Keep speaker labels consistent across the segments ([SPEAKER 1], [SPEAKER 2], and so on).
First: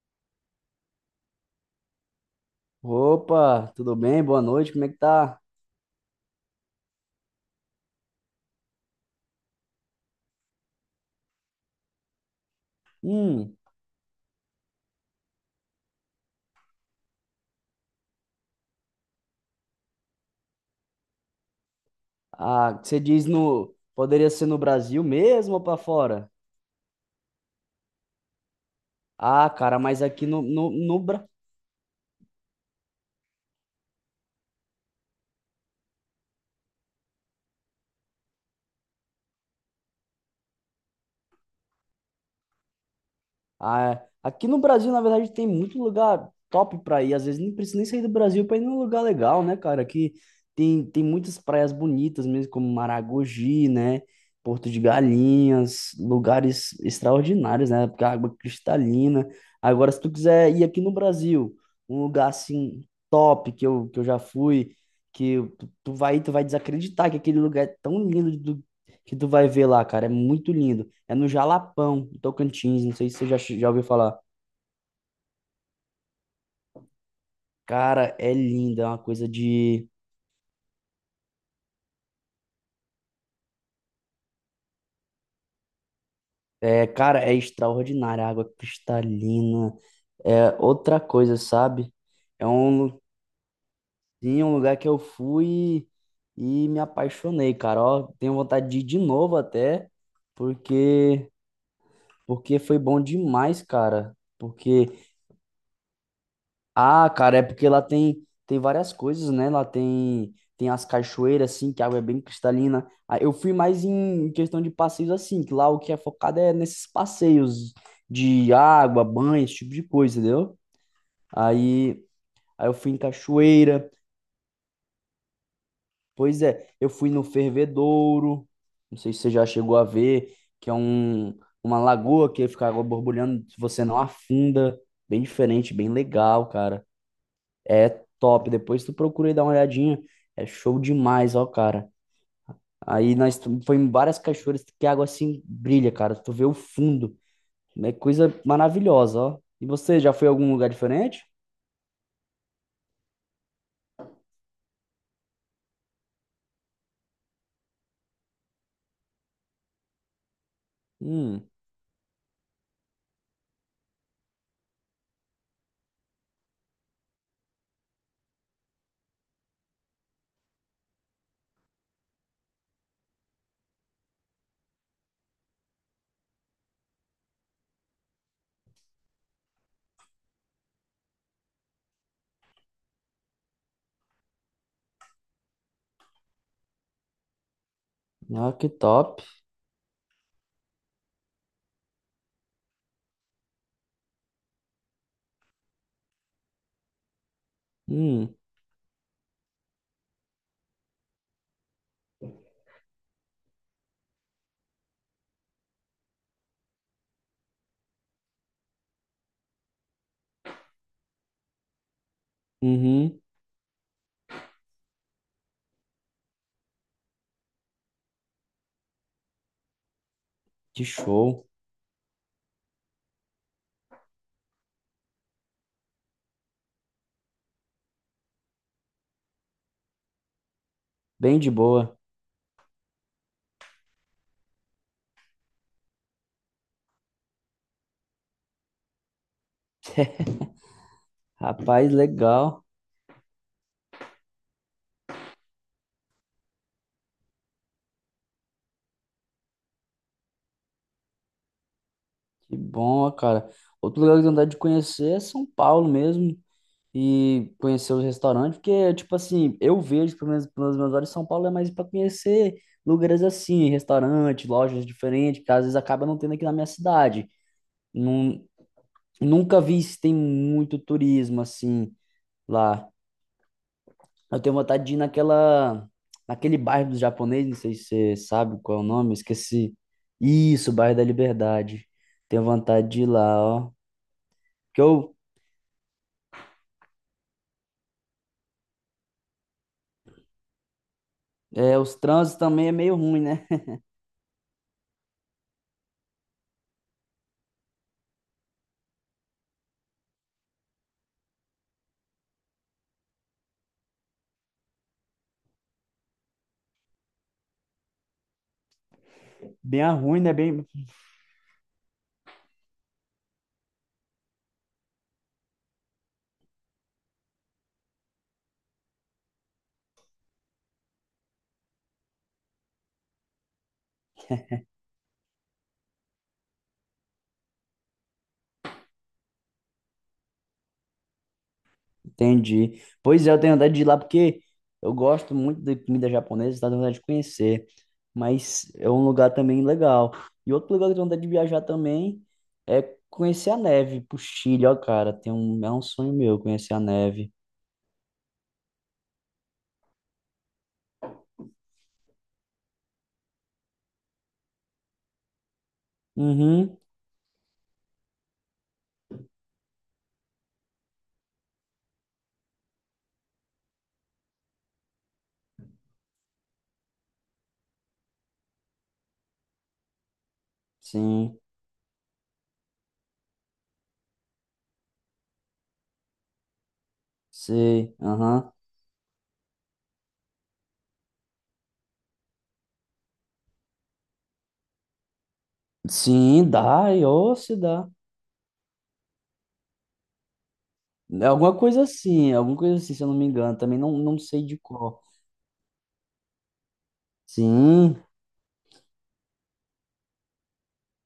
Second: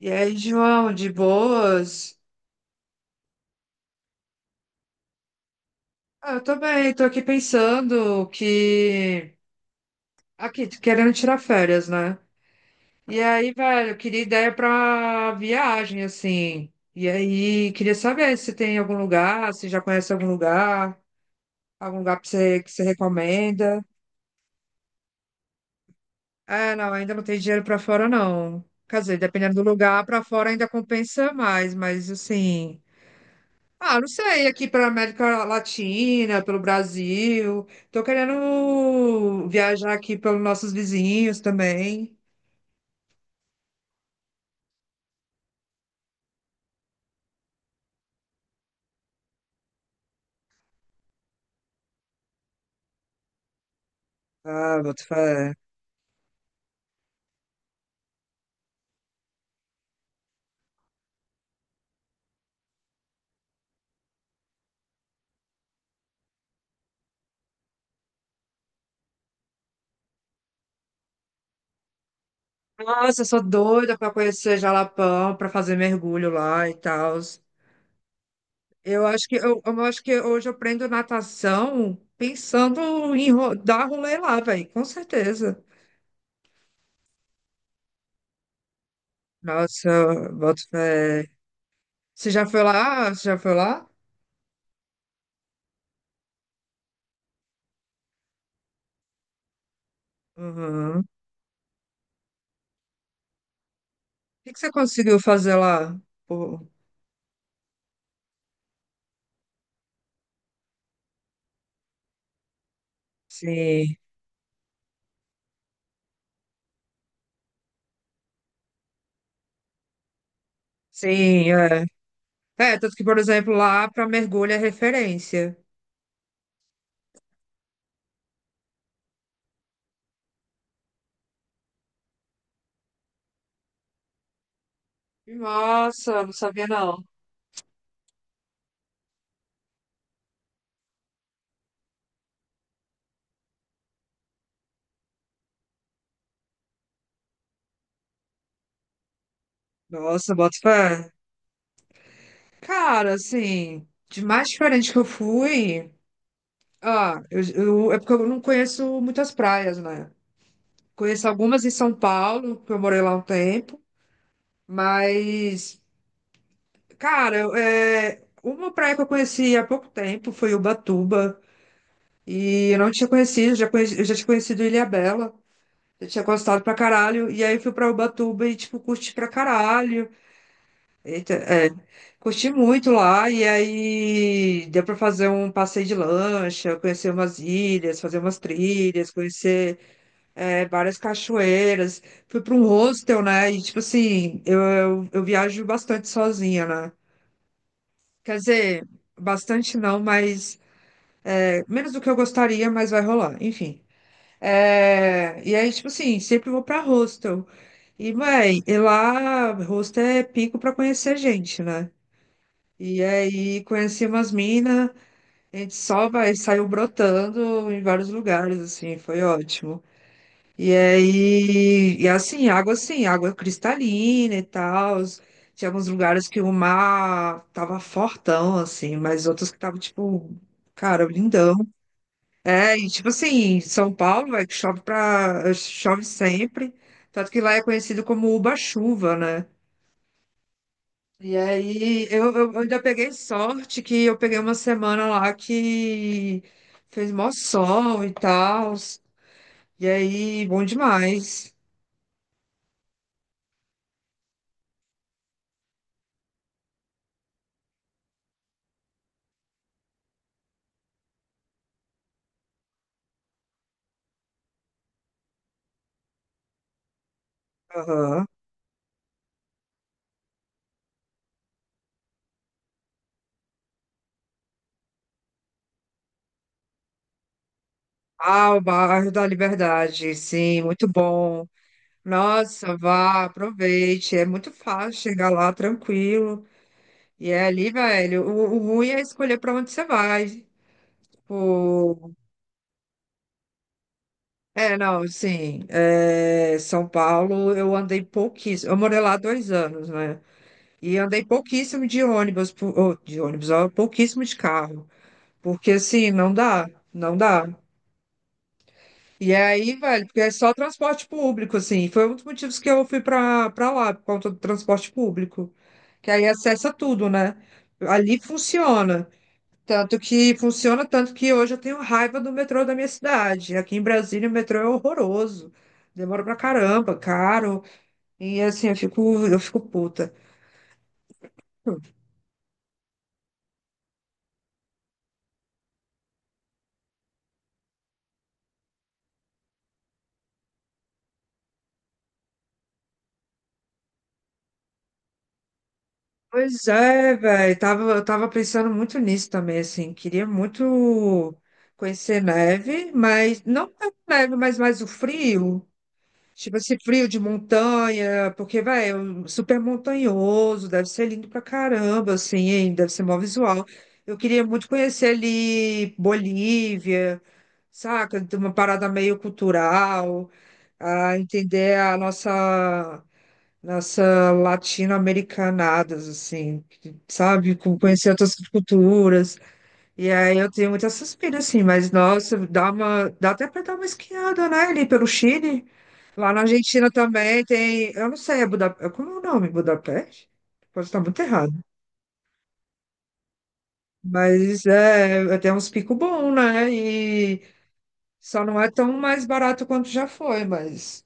[SPEAKER 1] E aí, João, de boas?
[SPEAKER 2] Opa, tudo bem? Boa noite, como é que tá?
[SPEAKER 1] Ah, eu tô bem, tô aqui pensando que. Aqui, querendo tirar férias, né? E aí,
[SPEAKER 2] Hum,
[SPEAKER 1] velho, eu queria ideia pra viagem, assim. E aí, queria saber se tem algum lugar, se já conhece algum lugar pra você, que
[SPEAKER 2] ah,
[SPEAKER 1] você
[SPEAKER 2] você diz no,
[SPEAKER 1] recomenda.
[SPEAKER 2] poderia ser no Brasil mesmo ou pra fora?
[SPEAKER 1] É, não, ainda não tem dinheiro pra fora, não. Quer dizer,
[SPEAKER 2] Ah,
[SPEAKER 1] dependendo do
[SPEAKER 2] cara, mas
[SPEAKER 1] lugar, pra
[SPEAKER 2] aqui no,
[SPEAKER 1] fora ainda
[SPEAKER 2] no, no, Bra-
[SPEAKER 1] compensa mais, mas assim. Ah, não sei, aqui para América Latina, pelo Brasil. Tô querendo viajar aqui pelos nossos vizinhos também.
[SPEAKER 2] Ah, é. Aqui no Brasil, na verdade, tem muito lugar top pra ir. Às vezes nem precisa nem sair do Brasil pra ir num lugar legal, né, cara? Aqui tem muitas praias bonitas mesmo, como Maragogi, né? Porto
[SPEAKER 1] Ah,
[SPEAKER 2] de
[SPEAKER 1] boto fé.
[SPEAKER 2] Galinhas, lugares extraordinários, né? Porque a água é cristalina. Agora, se tu quiser ir aqui no Brasil, um lugar assim top que eu já fui, que tu vai desacreditar que aquele lugar é tão lindo que tu vai ver lá, cara. É muito lindo. É no Jalapão, em Tocantins. Não sei se
[SPEAKER 1] Nossa, eu
[SPEAKER 2] você
[SPEAKER 1] sou
[SPEAKER 2] já ouviu
[SPEAKER 1] doida para
[SPEAKER 2] falar.
[SPEAKER 1] conhecer Jalapão, para fazer mergulho lá e tal.
[SPEAKER 2] Cara, é lindo. É uma
[SPEAKER 1] Eu acho
[SPEAKER 2] coisa
[SPEAKER 1] que
[SPEAKER 2] de.
[SPEAKER 1] hoje eu aprendo natação pensando em dar rolê lá, velho, com certeza.
[SPEAKER 2] É, cara, é extraordinário. A água cristalina.
[SPEAKER 1] Nossa,
[SPEAKER 2] É
[SPEAKER 1] boto
[SPEAKER 2] outra
[SPEAKER 1] fé.
[SPEAKER 2] coisa, sabe?
[SPEAKER 1] Você já
[SPEAKER 2] É
[SPEAKER 1] foi lá? Você já foi lá?
[SPEAKER 2] sim, um lugar que eu fui e me apaixonei, cara. Ó, tenho vontade de ir de novo até,
[SPEAKER 1] Uhum. O
[SPEAKER 2] porque, porque foi bom demais, cara.
[SPEAKER 1] que que você
[SPEAKER 2] Porque
[SPEAKER 1] conseguiu fazer lá? Pô,
[SPEAKER 2] ah, cara, é porque lá tem várias coisas, né? Lá tem as cachoeiras assim, que a água é bem cristalina. Ah, eu fui mais
[SPEAKER 1] sim.
[SPEAKER 2] em questão de passeios assim, que lá o que é focado é nesses passeios de água, banho, esse tipo de coisa, entendeu?
[SPEAKER 1] Sim, é.
[SPEAKER 2] Aí aí eu
[SPEAKER 1] É,
[SPEAKER 2] fui
[SPEAKER 1] tanto
[SPEAKER 2] em
[SPEAKER 1] que, por exemplo, lá
[SPEAKER 2] cachoeira.
[SPEAKER 1] para mergulho é referência.
[SPEAKER 2] Pois é, eu fui no Fervedouro. Não sei se você já chegou a ver, que é uma lagoa que fica água borbulhando, se você não afunda, bem diferente, bem
[SPEAKER 1] Nossa, não
[SPEAKER 2] legal,
[SPEAKER 1] sabia
[SPEAKER 2] cara.
[SPEAKER 1] não.
[SPEAKER 2] É top. Depois tu procura e dá uma olhadinha. É show demais, ó, cara. Aí foi em várias cachoeiras que a água assim brilha, cara. Tu vê o fundo. É coisa maravilhosa, ó. E você já foi a
[SPEAKER 1] Nossa,
[SPEAKER 2] algum
[SPEAKER 1] bota
[SPEAKER 2] lugar
[SPEAKER 1] fé.
[SPEAKER 2] diferente?
[SPEAKER 1] Cara, assim, de mais diferente que eu fui, ah, é porque eu não conheço muitas praias, né? Conheço
[SPEAKER 2] Hum,
[SPEAKER 1] algumas em São Paulo, que eu morei lá um tempo, mas, cara, é, uma praia que eu conheci há pouco tempo foi Ubatuba, e eu não tinha conhecido, já conheci, eu já tinha conhecido Ilhabela. Eu tinha gostado pra caralho. E aí eu fui pra Ubatuba e, tipo, curti pra caralho. Eita, é, curti muito lá. E aí deu pra fazer um passeio de lancha, conhecer umas ilhas, fazer umas
[SPEAKER 2] ah, que
[SPEAKER 1] trilhas,
[SPEAKER 2] top.
[SPEAKER 1] conhecer várias cachoeiras. Fui pra um hostel, né? E, tipo assim, eu viajo bastante sozinha, né?
[SPEAKER 2] Hum,
[SPEAKER 1] Quer dizer, bastante não, mas é, menos do que eu gostaria, mas vai rolar. Enfim. É, e aí, tipo assim, sempre vou pra hostel. E, mãe, e lá, hostel é pico pra conhecer gente, né? E
[SPEAKER 2] uhum,
[SPEAKER 1] aí, conheci umas minas, a gente só vai, saiu brotando em vários lugares, assim, foi ótimo. E
[SPEAKER 2] que show.
[SPEAKER 1] aí, e assim, água cristalina e tal. Tinha alguns lugares que o mar tava fortão, assim, mas outros que tava, tipo, cara,
[SPEAKER 2] Bem de
[SPEAKER 1] lindão.
[SPEAKER 2] boa.
[SPEAKER 1] É, e tipo assim, São Paulo, é que chove sempre, tanto que lá é conhecido como Uba-chuva, né? E
[SPEAKER 2] Rapaz,
[SPEAKER 1] aí eu
[SPEAKER 2] legal.
[SPEAKER 1] ainda peguei sorte que eu peguei uma semana lá que fez mó sol e tal, e aí bom demais.
[SPEAKER 2] Que bom, ó, cara. Outro lugar que eu tenho vontade de conhecer é São Paulo mesmo. E conhecer os restaurantes, porque, tipo assim, eu vejo, pelo menos pelos meus olhos, São Paulo é mais para conhecer lugares assim, restaurantes, lojas diferentes, que às vezes acaba não tendo aqui na minha cidade.
[SPEAKER 1] Aham.
[SPEAKER 2] Nun- Nunca vi se tem muito turismo assim lá. Eu tenho vontade de ir naquele bairro dos japoneses, não sei se você
[SPEAKER 1] Ah,
[SPEAKER 2] sabe
[SPEAKER 1] o
[SPEAKER 2] qual é o
[SPEAKER 1] bairro
[SPEAKER 2] nome,
[SPEAKER 1] da
[SPEAKER 2] esqueci.
[SPEAKER 1] Liberdade, sim,
[SPEAKER 2] Isso,
[SPEAKER 1] muito
[SPEAKER 2] bairro da
[SPEAKER 1] bom.
[SPEAKER 2] Liberdade. Tenho
[SPEAKER 1] Nossa,
[SPEAKER 2] vontade de ir
[SPEAKER 1] vá,
[SPEAKER 2] lá, ó.
[SPEAKER 1] aproveite. É muito
[SPEAKER 2] Porque
[SPEAKER 1] fácil
[SPEAKER 2] eu,
[SPEAKER 1] chegar lá tranquilo. E é ali, velho. O ruim é escolher para onde você vai.
[SPEAKER 2] é, os
[SPEAKER 1] O...
[SPEAKER 2] trânsitos também é meio ruim, né?
[SPEAKER 1] É, não, sim. É, São Paulo, eu andei pouquíssimo. Eu morei lá 2 anos, né? E andei pouquíssimo de ônibus, ou, de ônibus, ó, pouquíssimo de carro. Porque, assim, não dá, não dá. E aí,
[SPEAKER 2] Bem a
[SPEAKER 1] velho, porque
[SPEAKER 2] ruim,
[SPEAKER 1] é
[SPEAKER 2] né?
[SPEAKER 1] só
[SPEAKER 2] Bem
[SPEAKER 1] transporte público, assim. Foi um dos motivos que eu fui pra, lá, por conta do transporte público. Que aí acessa tudo, né? Ali funciona. Tanto que funciona, tanto que hoje eu tenho raiva do metrô da minha cidade. Aqui em Brasília o metrô é horroroso. Demora pra caramba, caro. E assim, eu fico puta.
[SPEAKER 2] entendi. Pois é, eu tenho vontade de ir lá porque eu gosto muito de comida japonesa, tá tenho vontade de conhecer. Mas é um lugar também legal. E outro lugar que eu tenho vontade de viajar também é conhecer a neve, pro Chile, ó, cara. Tem um, é um sonho meu
[SPEAKER 1] Pois
[SPEAKER 2] conhecer a
[SPEAKER 1] é,
[SPEAKER 2] neve.
[SPEAKER 1] velho. Eu tava pensando muito nisso também, assim. Queria muito conhecer neve, mas não tanto neve, mas mais o frio. Tipo
[SPEAKER 2] Uhum,
[SPEAKER 1] esse frio de montanha, porque, vai, é um super montanhoso, deve ser lindo pra caramba, assim, hein? Deve ser mó visual. Eu queria muito conhecer ali Bolívia, saca? Tem uma parada meio cultural, a
[SPEAKER 2] sim,
[SPEAKER 1] entender a nossa latino-americanadas, assim, sabe?
[SPEAKER 2] sei,
[SPEAKER 1] Conhecer outras
[SPEAKER 2] aham.
[SPEAKER 1] culturas. E aí eu tenho muita suspira, assim, mas nossa, dá até para dar uma esquiada, né, ali pelo Chile. Lá na
[SPEAKER 2] Sim,
[SPEAKER 1] Argentina
[SPEAKER 2] dá, e ô,
[SPEAKER 1] também
[SPEAKER 2] se dá.
[SPEAKER 1] tem, eu não sei, é Budapeste, como é o nome? Budapeste? Pode estar muito
[SPEAKER 2] É
[SPEAKER 1] errado.
[SPEAKER 2] alguma coisa assim, se eu não me engano. Também não sei de
[SPEAKER 1] Mas
[SPEAKER 2] qual.
[SPEAKER 1] é, tem uns picos bons, né? E
[SPEAKER 2] Sim,
[SPEAKER 1] só não é tão mais barato quanto já foi, mas...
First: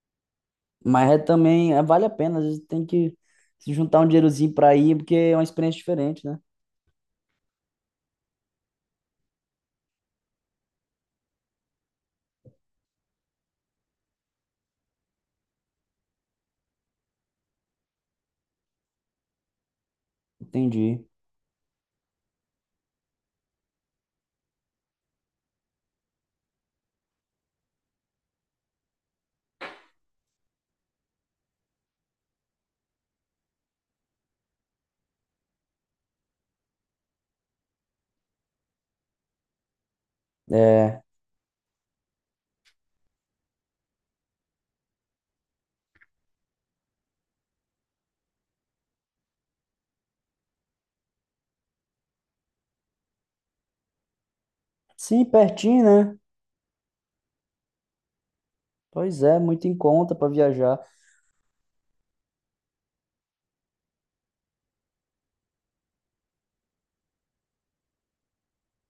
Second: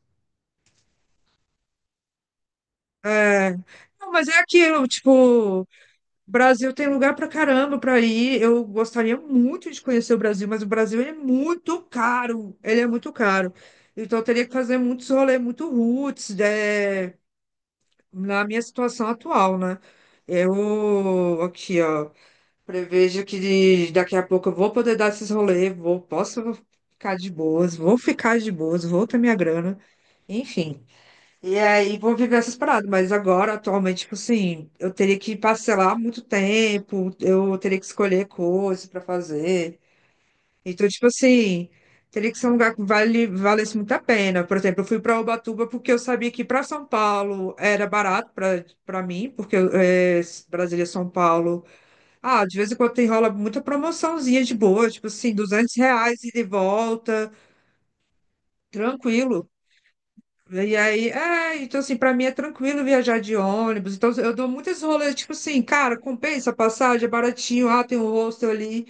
[SPEAKER 2] mas é também, é, vale a pena, às vezes tem que
[SPEAKER 1] É,
[SPEAKER 2] se juntar um
[SPEAKER 1] não, mas é
[SPEAKER 2] dinheirozinho pra
[SPEAKER 1] aquilo,
[SPEAKER 2] ir, porque é uma
[SPEAKER 1] tipo...
[SPEAKER 2] experiência diferente, né?
[SPEAKER 1] Brasil tem lugar pra caramba pra ir. Eu gostaria muito de conhecer o Brasil, mas o Brasil ele é muito caro. Ele é muito caro. Então eu teria que fazer muitos rolês, muito roots, né, na minha situação atual, né?
[SPEAKER 2] Entendi.
[SPEAKER 1] Eu aqui, ó, prevejo que daqui a pouco eu vou poder dar esses rolês, vou, posso ficar de boas, vou ficar de boas, vou ter minha grana, enfim. E aí vou viver essas paradas, mas agora, atualmente, tipo assim, eu teria que parcelar muito tempo, eu teria que escolher coisas pra fazer. Então,
[SPEAKER 2] É,
[SPEAKER 1] tipo assim, teria que ser um lugar que valesse muito a pena. Por exemplo, eu fui pra Ubatuba porque eu sabia que pra São Paulo era barato pra para mim, porque é, Brasília, São Paulo. Ah, de vez em quando tem rola muita promoçãozinha de boa, tipo
[SPEAKER 2] sim,
[SPEAKER 1] assim, 200
[SPEAKER 2] pertinho, né?
[SPEAKER 1] reais ida e de volta,
[SPEAKER 2] Pois é,
[SPEAKER 1] tranquilo.
[SPEAKER 2] muito em conta pra
[SPEAKER 1] E
[SPEAKER 2] viajar.
[SPEAKER 1] aí, é, então assim, pra mim é tranquilo viajar de ônibus. Então eu dou muitas rolês, tipo assim, cara, compensa a passagem, é baratinho, ah, tem um hostel ali,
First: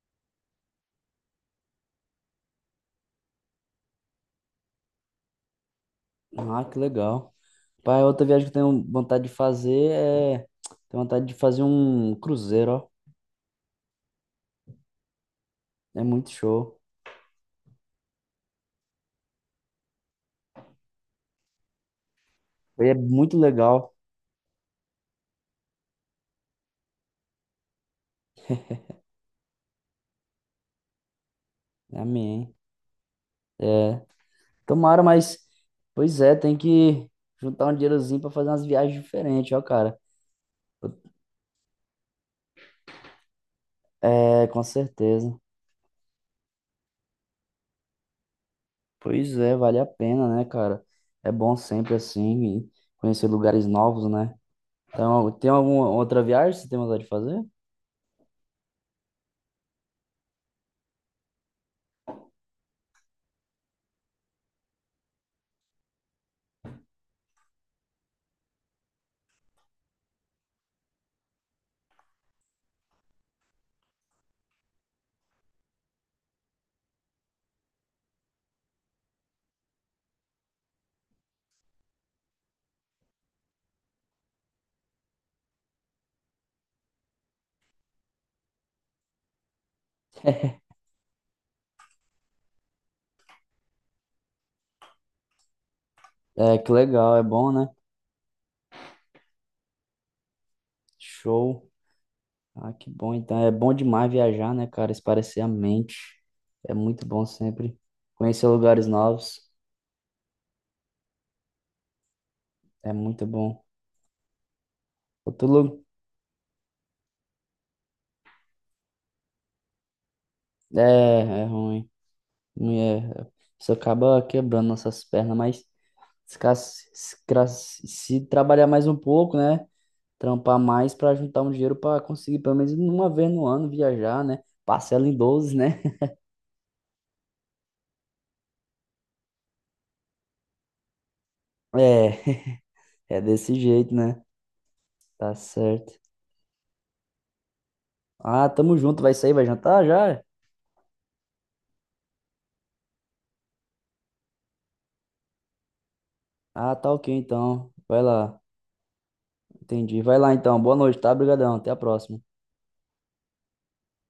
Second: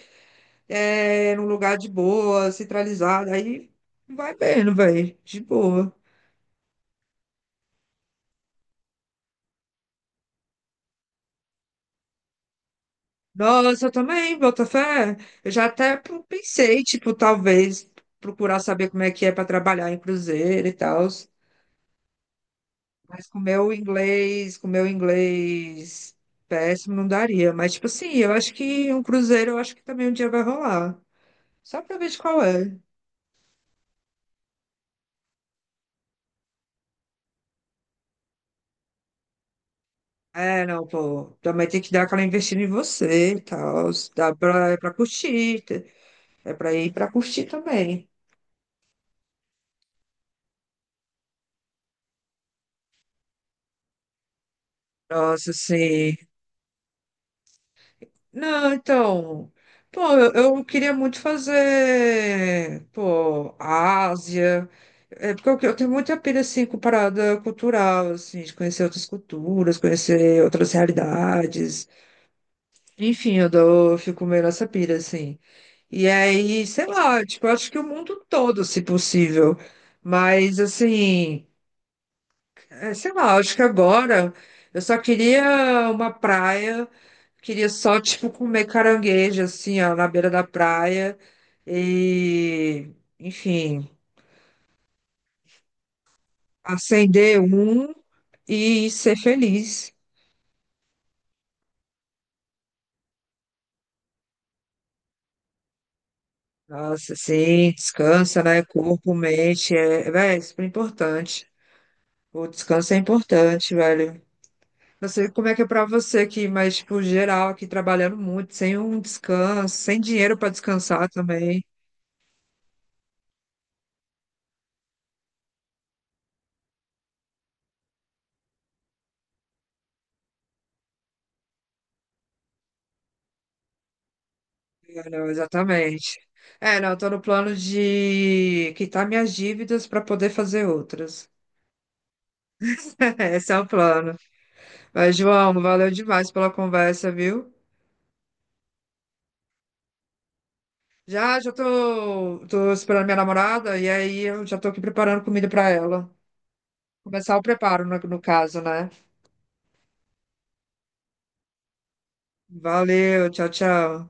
[SPEAKER 1] é, num lugar de boa, centralizado. Aí vai vendo, velho, de boa.
[SPEAKER 2] Ah, que legal. Pai, outra viagem que eu tenho vontade de fazer é. Tenho vontade de fazer um cruzeiro, ó.
[SPEAKER 1] Nossa, eu também, Botafé. Eu já até
[SPEAKER 2] É muito show.
[SPEAKER 1] pensei, tipo, talvez procurar saber como é que é pra trabalhar em cruzeiro e tal.
[SPEAKER 2] E é
[SPEAKER 1] Mas
[SPEAKER 2] muito legal.
[SPEAKER 1] com o meu inglês péssimo, não daria. Mas, tipo assim, eu acho que um cruzeiro, eu acho que também um dia vai rolar. Só pra
[SPEAKER 2] É
[SPEAKER 1] ver de qual
[SPEAKER 2] amém.
[SPEAKER 1] é.
[SPEAKER 2] Tomara, mas. Pois é, tem que juntar um dinheirozinho pra fazer umas viagens diferentes, ó, cara.
[SPEAKER 1] É, não, pô. Também tem que dar aquela investida em você e tal.
[SPEAKER 2] É, com
[SPEAKER 1] É pra
[SPEAKER 2] certeza.
[SPEAKER 1] curtir. É pra ir pra curtir também.
[SPEAKER 2] Pois é, vale a pena, né, cara? É bom sempre assim e conhecer lugares novos, né? Então, tem
[SPEAKER 1] Nossa,
[SPEAKER 2] alguma
[SPEAKER 1] sim.
[SPEAKER 2] outra viagem que você tem vontade de fazer?
[SPEAKER 1] Não, então. Pô, eu queria muito fazer, pô, Ásia. É porque eu tenho muita pira, assim, com parada cultural, assim, de conhecer outras culturas, conhecer outras realidades. Enfim, eu fico meio nessa pira, assim. E aí, sei lá, tipo, eu acho que o mundo todo, se possível. Mas, assim, é, sei lá, acho que agora eu só queria uma praia. Queria só, tipo, comer caranguejo, assim, ó, na beira da praia. E, enfim,
[SPEAKER 2] É, que legal, é
[SPEAKER 1] acender
[SPEAKER 2] bom, né?
[SPEAKER 1] um e ser feliz.
[SPEAKER 2] Show. Ah, que bom. Então, é bom demais viajar, né, cara? Espairecer a mente. É muito
[SPEAKER 1] Nossa,
[SPEAKER 2] bom
[SPEAKER 1] sim,
[SPEAKER 2] sempre.
[SPEAKER 1] descansa,
[SPEAKER 2] Conhecer
[SPEAKER 1] né?
[SPEAKER 2] lugares
[SPEAKER 1] Corpo,
[SPEAKER 2] novos
[SPEAKER 1] mente, é, véi, é super importante. O descanso
[SPEAKER 2] é
[SPEAKER 1] é
[SPEAKER 2] muito bom.
[SPEAKER 1] importante, velho. Não sei
[SPEAKER 2] Outro
[SPEAKER 1] como é que é
[SPEAKER 2] lugar
[SPEAKER 1] pra você aqui, mas, tipo, geral, aqui trabalhando muito, sem um descanso, sem dinheiro pra
[SPEAKER 2] é,
[SPEAKER 1] descansar
[SPEAKER 2] é
[SPEAKER 1] também.
[SPEAKER 2] ruim. Não é, isso acaba quebrando nossas pernas, mas se trabalhar mais um pouco, né? Trampar mais para juntar um dinheiro para conseguir pelo menos uma vez no ano viajar, né? Parcela
[SPEAKER 1] É,
[SPEAKER 2] em
[SPEAKER 1] não,
[SPEAKER 2] 12, né?
[SPEAKER 1] exatamente. É, não, eu tô no plano de quitar minhas dívidas para poder fazer outras.
[SPEAKER 2] É, é
[SPEAKER 1] Esse
[SPEAKER 2] desse
[SPEAKER 1] é o
[SPEAKER 2] jeito,
[SPEAKER 1] plano.
[SPEAKER 2] né?
[SPEAKER 1] Mas,
[SPEAKER 2] Tá
[SPEAKER 1] João, valeu
[SPEAKER 2] certo.
[SPEAKER 1] demais pela conversa, viu?
[SPEAKER 2] Ah, tamo junto, vai sair, vai jantar já?
[SPEAKER 1] Já, já tô, esperando minha namorada e aí eu já tô aqui preparando comida para ela.
[SPEAKER 2] Ah, tá ok
[SPEAKER 1] Começar o
[SPEAKER 2] então.
[SPEAKER 1] preparo, no,
[SPEAKER 2] Vai
[SPEAKER 1] no
[SPEAKER 2] lá.
[SPEAKER 1] caso, né?
[SPEAKER 2] Entendi. Vai lá então. Boa noite, tá? Obrigadão. Até a próxima.
[SPEAKER 1] Valeu, tchau, tchau.